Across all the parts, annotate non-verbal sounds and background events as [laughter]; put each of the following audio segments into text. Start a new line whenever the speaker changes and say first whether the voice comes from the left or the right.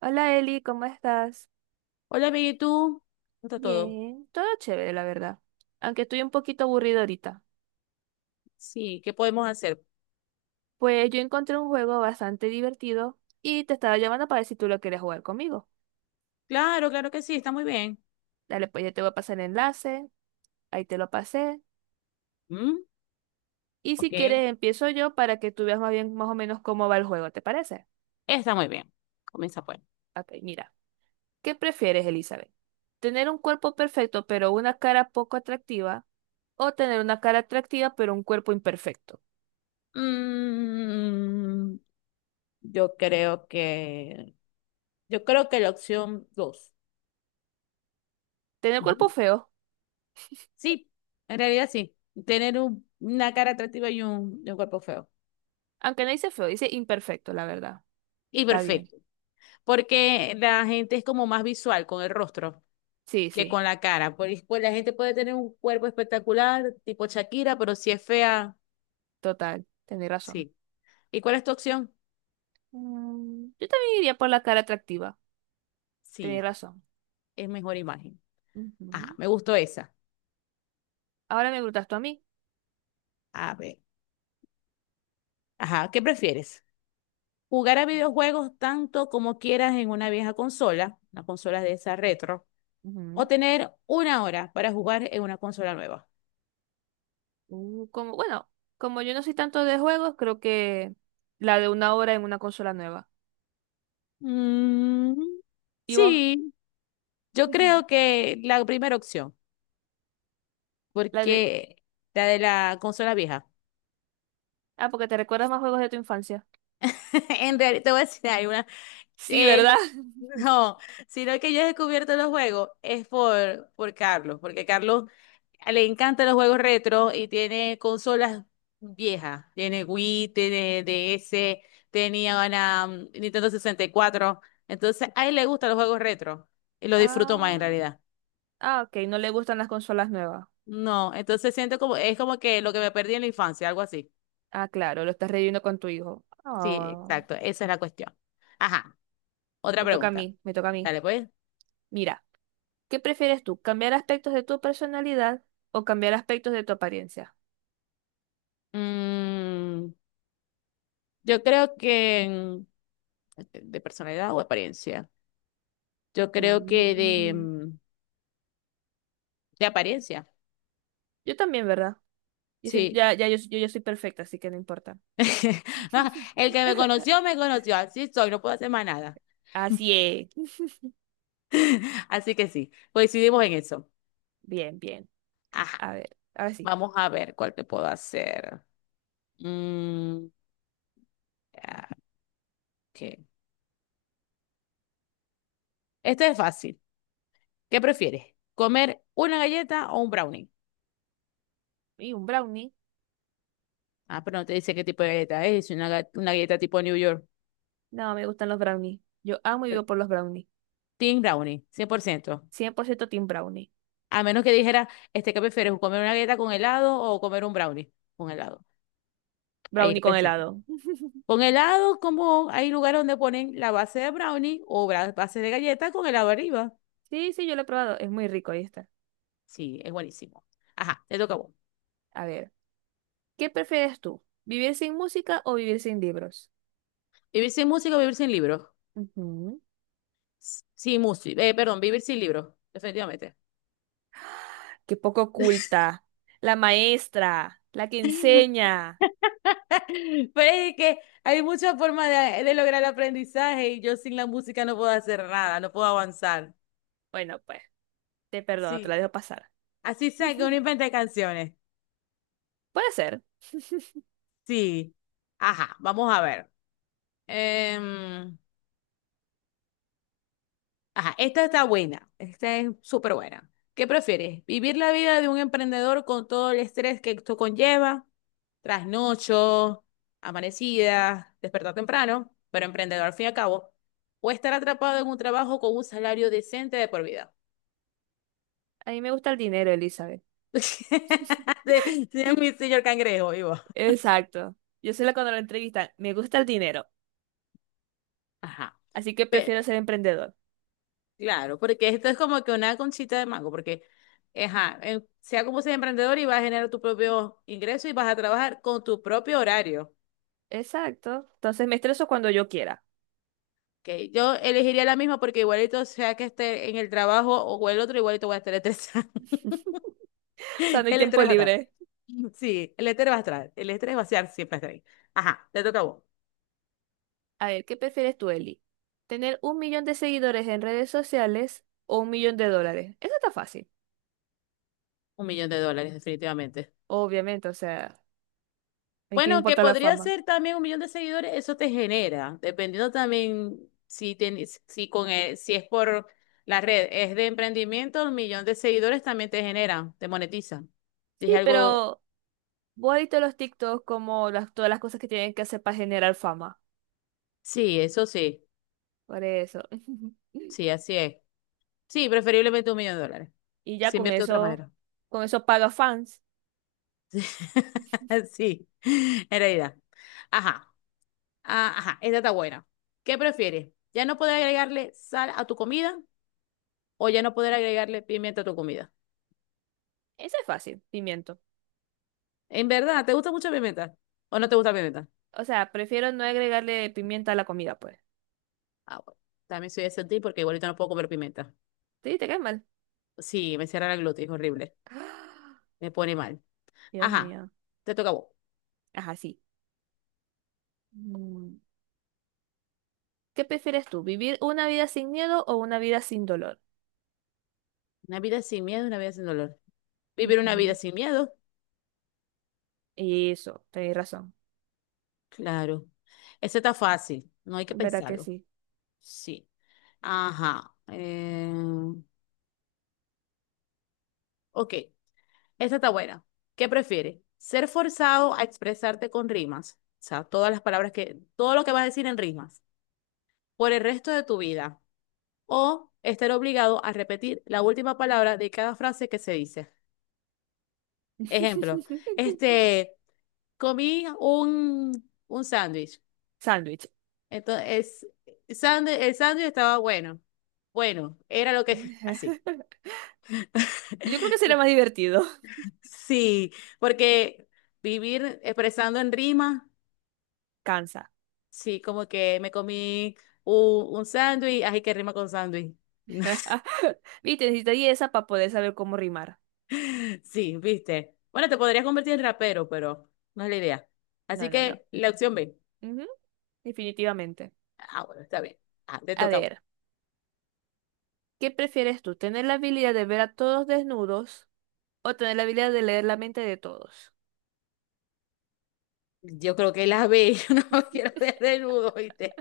right: Hola Eli, ¿cómo estás?
left: Hola, bien, ¿y tú? ¿Cómo está todo?
right: Bien, todo chévere, la verdad. Aunque estoy un poquito aburrido ahorita.
left: Sí, ¿qué podemos hacer?
right: Pues yo encontré un juego bastante divertido y te estaba llamando para ver si tú lo quieres jugar conmigo.
left: Claro, claro que sí, está muy bien.
right: Dale, pues ya te voy a pasar el enlace, ahí te lo pasé.
left: ¿Mm?
right: Y
left: Ok,
right: si quieres empiezo yo para que tú veas más bien más o menos cómo va el juego, ¿te parece?
left: está muy bien. Comienza pues.
right: Ok, mira. ¿Qué prefieres, Elizabeth? ¿Tener un cuerpo perfecto pero una cara poco atractiva? ¿O tener una cara atractiva pero un cuerpo imperfecto?
left: Mm, yo creo que, yo creo que la opción dos.
right: ¿Tener cuerpo
left: Ujú.
right: feo?
left: Sí, en realidad sí. Tener una cara atractiva y y un cuerpo feo.
right: Aunque no dice feo, dice imperfecto, la verdad.
left: Y
right: Está bien.
left: perfecto. Porque la gente es como más visual con el rostro
right: Sí,
left: que
right: sí,
left: con la cara. Pues la gente puede tener un cuerpo espectacular, tipo Shakira, pero si es fea.
right: total. Tenéis razón.
left: Sí. ¿Y cuál es tu opción?
right: Yo también iría por la cara atractiva. Tenéis
left: Sí,
right: razón.
left: es mejor imagen. Ajá,
right: Ujú.
left: me gustó esa.
right: Ahora me preguntas tú a mí.
left: A ver. Ajá, ¿qué prefieres? ¿Jugar a videojuegos tanto como quieras en una vieja consola, una consola de esa retro, o
right: Ujú.
left: tener una hora para jugar en una consola nueva?
right: Bueno, como yo no soy tanto de juegos, creo que la de una hora en una consola nueva.
left: Mm,
right: ¿Y vos?
left: sí, yo creo
right: [laughs]
left: que la primera opción,
right: La de...
left: porque la de la consola vieja.
right: Ah, porque te recuerdas más juegos de tu infancia.
left: [laughs] En realidad, te voy a decir, hay una,
right: Sí,
left: Eh,
right: ¿verdad?
left: lo-
right: [laughs]
left: [laughs] no, sino que yo he descubierto los juegos es por Carlos, porque Carlos le encantan los juegos retro y tiene consolas viejas. Tiene Wii, tiene DS, tenía una Nintendo 64. Entonces, a él le gustan los juegos retro y lo disfruto más en
right: Ah,
left: realidad.
right: ah, ok, no le gustan las consolas nuevas.
left: No, entonces siento como, es como que lo que me perdí en la infancia, algo así.
right: Ah, claro, lo estás reviviendo con tu hijo.
left: Sí,
right: Ah,
left: exacto, esa es la cuestión. Ajá, otra
right: me toca a
left: pregunta.
right: mí, me toca a mí.
left: Dale, pues.
right: Mira, ¿qué prefieres tú? ¿Cambiar aspectos de tu personalidad o cambiar aspectos de tu apariencia?
left: Mm, Yo creo que de personalidad o apariencia. Yo creo que
right: Mm.
left: de apariencia,
right: Yo también, ¿verdad?
left: sí.
right: Ya, ya, yo ya soy perfecta, así que no importa.
left: [laughs] Ah, el que me conoció,
right: [laughs]
left: me conoció. Así soy, no puedo hacer más nada.
right: Así es.
left: [laughs] Así que sí, coincidimos en eso.
right: Bien, bien.
left: Ajá,
right: A ver, ahora sí.
left: vamos a ver cuál te puedo hacer. Mm, ah, ok. Este es fácil. ¿Qué prefieres? ¿Comer una galleta o un brownie?
right: Y un brownie.
left: Ah, pero no te dice qué tipo de galleta es. Es una galleta tipo New York.
right: No, me gustan los brownies. Yo amo y
left: eh,
right: vivo por los brownies.
left: Team brownie, 100%.
right: 100% team brownie.
left: A menos que dijera, este, ¿qué prefieres? ¿Comer una galleta con helado o comer un brownie con helado? Ahí
right: Brownie
left: es
right: con
left: pensar.
right: helado.
left: Con helado, como hay lugares donde ponen la base de brownie o base de galleta con helado arriba.
right: Sí, sí, yo lo he probado. Es muy rico, ahí está.
left: Sí, es buenísimo. Ajá, te toca a vos.
right: A ver, ¿qué prefieres tú? ¿Vivir sin música o vivir sin libros?
left: ¿Vivir sin música o vivir sin libros?
right: Ujú.
left: Sin música, perdón, vivir sin libros, definitivamente.
right: Qué poco oculta. La maestra, la que
left: [laughs]
right: enseña.
left: Pero es que hay muchas formas de lograr el aprendizaje, y yo sin la música no puedo hacer nada, no puedo avanzar.
right: Bueno, pues, te perdono, te la
left: Sí,
right: dejo pasar.
left: así sea que uno
right: [laughs]
left: invente canciones.
right: Puede ser.
left: Sí. Ajá, vamos a ver. Em, ajá, esta está buena. Esta es súper buena. ¿Qué prefieres? ¿Vivir la vida de un emprendedor con todo el estrés que esto conlleva? Trasnocho, amanecida, despertar temprano, pero emprendedor al fin y al cabo. ¿O estar atrapado en un trabajo con un salario decente de por vida?
right: A mí me gusta el dinero, Elizabeth.
left: [laughs] De-
right: [laughs]
left: de mi señor cangrejo, vivo.
right: Exacto. Yo soy la cuando lo entrevistan. Me gusta el dinero,
left: Ajá.
right: así que prefiero ser emprendedor.
left: Claro, porque esto es como que una conchita de mango, porque, ajá, sea como sea emprendedor y vas a generar tu propio ingreso y vas a trabajar con tu propio horario.
right: Exacto. Entonces me estreso cuando yo quiera.
left: Que yo elegiría la misma, porque igualito sea que esté en el trabajo o el otro, igualito voy a estar estresada.
right: [laughs] O sea, no
left: [laughs]
right: hay
left: El
right: tiempo
left: estrés va a estar.
right: libre.
left: Sí, el estrés va a estar. El estrés va a estar, siempre está ahí. Ajá, te toca a vos.
right: A ver, ¿qué prefieres tú, Eli? ¿Tener un millón de seguidores en redes sociales o un millón de dólares? Eso está fácil,
left: Un millón de dólares, definitivamente.
right: obviamente. O sea, ¿en qué
left: Bueno, que
right: importa la
left: podría
right: fama?
left: ser también un millón de seguidores, eso te genera, dependiendo también si tienes, si es por la red, es de emprendimiento, un millón de seguidores también te genera, te monetiza. Dije
right: Sí,
left: algo,
right: pero vos has visto los TikToks como todas las cosas que tienen que hacer para generar fama.
left: sí, eso sí,
right: Por eso. [laughs]
left: sí, así es. Sí, preferiblemente un millón de dólares.
right: Y ya
left: Se
right: con
left: invierte de otra
right: eso,
left: manera.
right: con eso paga fans.
left: [laughs] Sí, en realidad. Ajá, ajá, esta está buena. ¿Qué prefieres? ¿Ya no poder agregarle sal a tu comida o ya no poder agregarle pimienta a tu comida?
right: Eso es fácil, pimiento.
left: En verdad, ¿te gusta mucho la pimienta? ¿O no te gusta la pimienta?
right: O sea, prefiero no agregarle pimienta a la comida, pues.
left: Ah, bueno. También soy de sentir, porque igualito no puedo comer pimienta.
right: Sí, te cae mal.
left: Sí, me cierra la glotis, es horrible.
right: [gasps]
left: Me pone mal.
right: Dios
left: Ajá,
right: mío.
left: te toca a vos.
right: Ajá, sí. Mm. ¿Qué prefieres tú? ¿Vivir una vida sin miedo o una vida sin dolor?
left: Una vida sin miedo, una vida sin dolor. ¿Vivir una vida
right: Ujú.
left: sin miedo?
right: Eso, tenés razón.
left: Claro. Eso está fácil, no hay que
right: En verdad que
left: pensarlo.
right: sí.
left: Sí. Ajá. Ok, esta está buena. ¿Qué prefieres? ¿Ser forzado a expresarte con rimas? O sea, todas todo lo que vas a decir en rimas por el resto de tu vida. O estar obligado a repetir la última palabra de cada frase que se dice. Ejemplo,
right: [laughs]
left: este, comí un sándwich.
right: Sándwich.
left: Entonces, el sándwich estaba bueno. Bueno, era lo que... [laughs] Así.
right: [laughs] Yo creo que
left: [laughs]
right: sería
left: Sí,
right: más divertido.
left: sí, porque vivir expresando en rima,
right: [laughs] Cansa.
left: sí, como que me comí un sándwich, así que rima con sándwich. [laughs]
right: [laughs] Viste, necesitaría esa para poder saber cómo rimar.
left: [laughs] Sí, viste. Bueno, te podrías convertir en rapero, pero no es la idea.
right: No,
left: Así
right: no, no.
left: que la opción B.
right: Ujú, definitivamente.
left: Ah, bueno, está bien. Ah, te
right: A
left: toca.
right: ver, ¿qué prefieres tú? ¿Tener la habilidad de ver a todos desnudos o tener la habilidad de leer la mente de todos?
left: Yo creo que la B. [laughs] Yo no quiero ver desnudo, viste.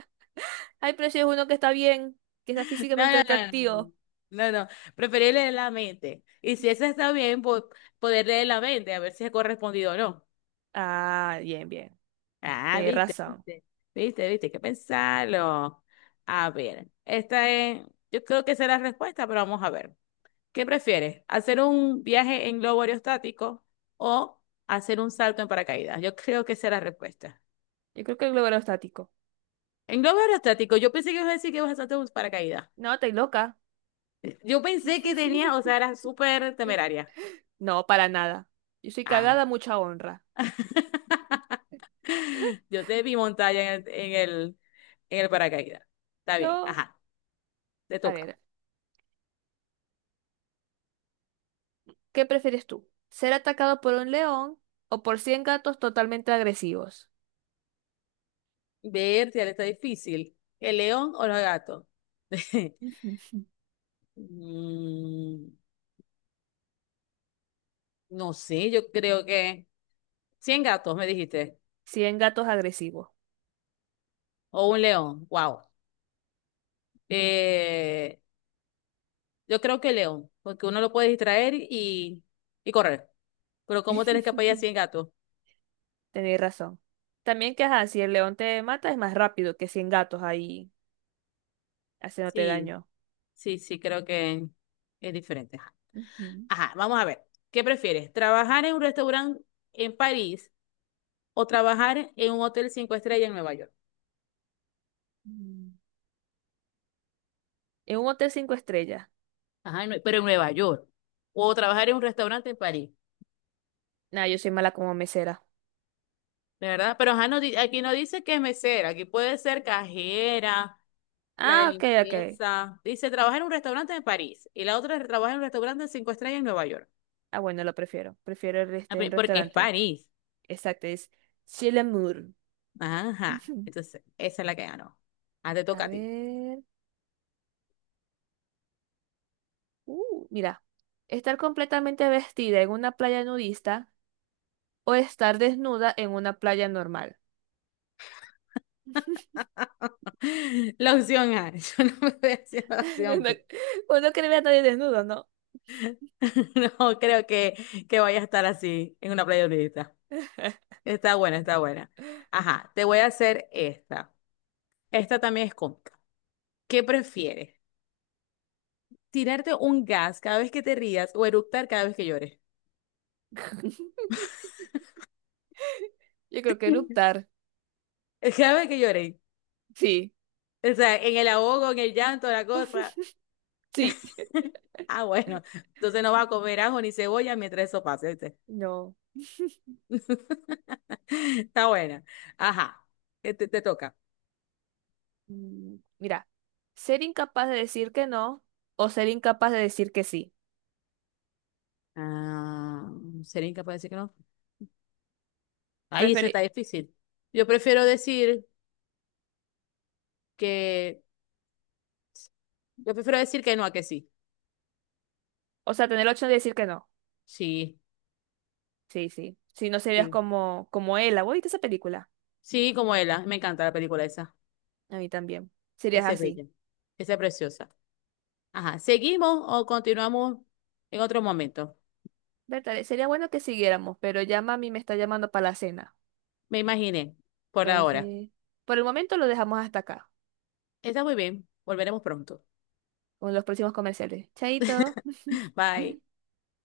right: Ay, pero si es uno que está bien, que está
left: No,
right: físicamente
left: no, no.
right: atractivo.
left: No, no. No. Preferir leer la mente. Y si esa está bien, poder leer la mente, a ver si es correspondido o no.
right: Ah, bien, bien.
left: Ah,
right: Tienes
left: viste,
right: razón.
left: viste. Viste, viste, hay que pensarlo. A ver, esta es. Yo creo que esa es la respuesta, pero vamos a ver. ¿Qué prefieres? ¿Hacer un viaje en globo aerostático o hacer un salto en paracaídas? Yo creo que esa es la respuesta.
right: Yo creo que el globo estático.
left: En globo aerostático, yo pensé que ibas a decir que ibas a saltar un paracaídas.
right: No, estoy loca.
left: Yo pensé que tenía, o
right: [laughs]
left: sea, era súper temeraria.
right: No, para nada. Yo soy
left: Ah.
right: cagada, mucha honra.
left: [laughs]
right: [laughs]
left: Yo te vi montada en en el paracaídas. Está bien,
right: No.
left: ajá, te
right: A
left: toca.
right: ver. ¿Qué prefieres tú? ¿Ser atacado por un león o por 100 gatos totalmente agresivos?
left: Ver, ya está difícil. ¿El león o los gatos? [laughs]
right: [laughs]
left: Mm, no sé, yo creo que 100 gatos, me dijiste.
right: 100 gatos agresivos.
left: O un león, wow. Eh, yo creo que león, porque uno lo puede distraer y correr. Pero ¿cómo tenés que apoyar 100
right: [laughs]
left: gatos?
right: Tenéis razón. También que, ajá, si el león te mata es más rápido que 100 gatos ahí haciéndote
left: Sí,
right: daño.
left: sí, sí, creo que es diferente. Ajá,
right: Ujú.
left: ajá, vamos a ver. ¿Qué prefieres? ¿Trabajar en un restaurante en París o trabajar en un hotel cinco estrellas en Nueva York?
right: Mm. En un hotel 5 estrellas.
left: Ajá, pero en Nueva York. O trabajar en un restaurante en París,
right: Nah, yo soy mala como mesera.
left: ¿de verdad? Pero ajá, aquí no dice que es mesera, aquí puede ser cajera, la de
right: Ah, ok, ok.
left: limpieza. Dice, trabaja en un restaurante en París y la otra trabaja en un restaurante de cinco estrellas en Nueva York.
right: Ah, bueno, lo prefiero. Prefiero el
left: Ah,
right: este en
left: porque es
right: restaurante.
left: París.
right: Exacto, es Chilemour.
left: Ajá.
right: [laughs]
left: Entonces, esa es la que ganó. Ah, te
right: A
left: toca a ti.
right: ver. Mira, estar completamente vestida en una playa nudista o estar desnuda en una playa normal.
left: [laughs] La opción A. [laughs] Yo no me voy a decir la
right: [laughs]
left: opción
right: No-
left: B.
right: Uno quiere ver a nadie desnudo, ¿no?
left: [laughs] No creo que vaya a estar así en una playa nudista. Está buena, está buena. Ajá, te voy a hacer esta. Esta también es cómica. ¿Qué prefieres? ¿Tirarte un gas cada vez que te rías o eructar cada vez que llores?
right: [laughs] Yo creo que eructar.
left: [laughs] Cada vez que llores.
right: Sí,
left: O sea, en el ahogo, en el llanto, la cosa.
right: sí. [laughs]
left: [laughs] Ah, bueno. Entonces no va a comer ajo ni cebolla mientras eso pase, ¿viste?
right: No.
left: [laughs] Está buena. Ajá. Te toca.
right: Mira, ser incapaz de decir que no o ser incapaz de decir que sí.
left: Ah, ¿sería incapaz de decir que no? Ay, eso está
right: Preferi-
left: difícil. Yo prefiero decir que, yo prefiero decir que no a que sí.
right: o sea, tener la opción de decir que no.
left: Sí,
right: Sí, sí. Si no serías
left: sí.
right: como Ella. ¿Vos viste esa película?
left: Sí, como ella. Me encanta la película esa.
right: A mí también. Serías
left: Esa es
right: así.
left: bella. Esa es preciosa. Ajá. ¿Seguimos o continuamos en otro momento?
right: Bertale, sería bueno que siguiéramos, pero ya mami me está llamando para la cena.
left: Me imaginé, por ahora.
right: Entonces, por el momento lo dejamos hasta acá,
left: Está muy bien. Volveremos pronto.
right: con los próximos comerciales. Chaito.
left: [laughs] Bye.
right: [laughs]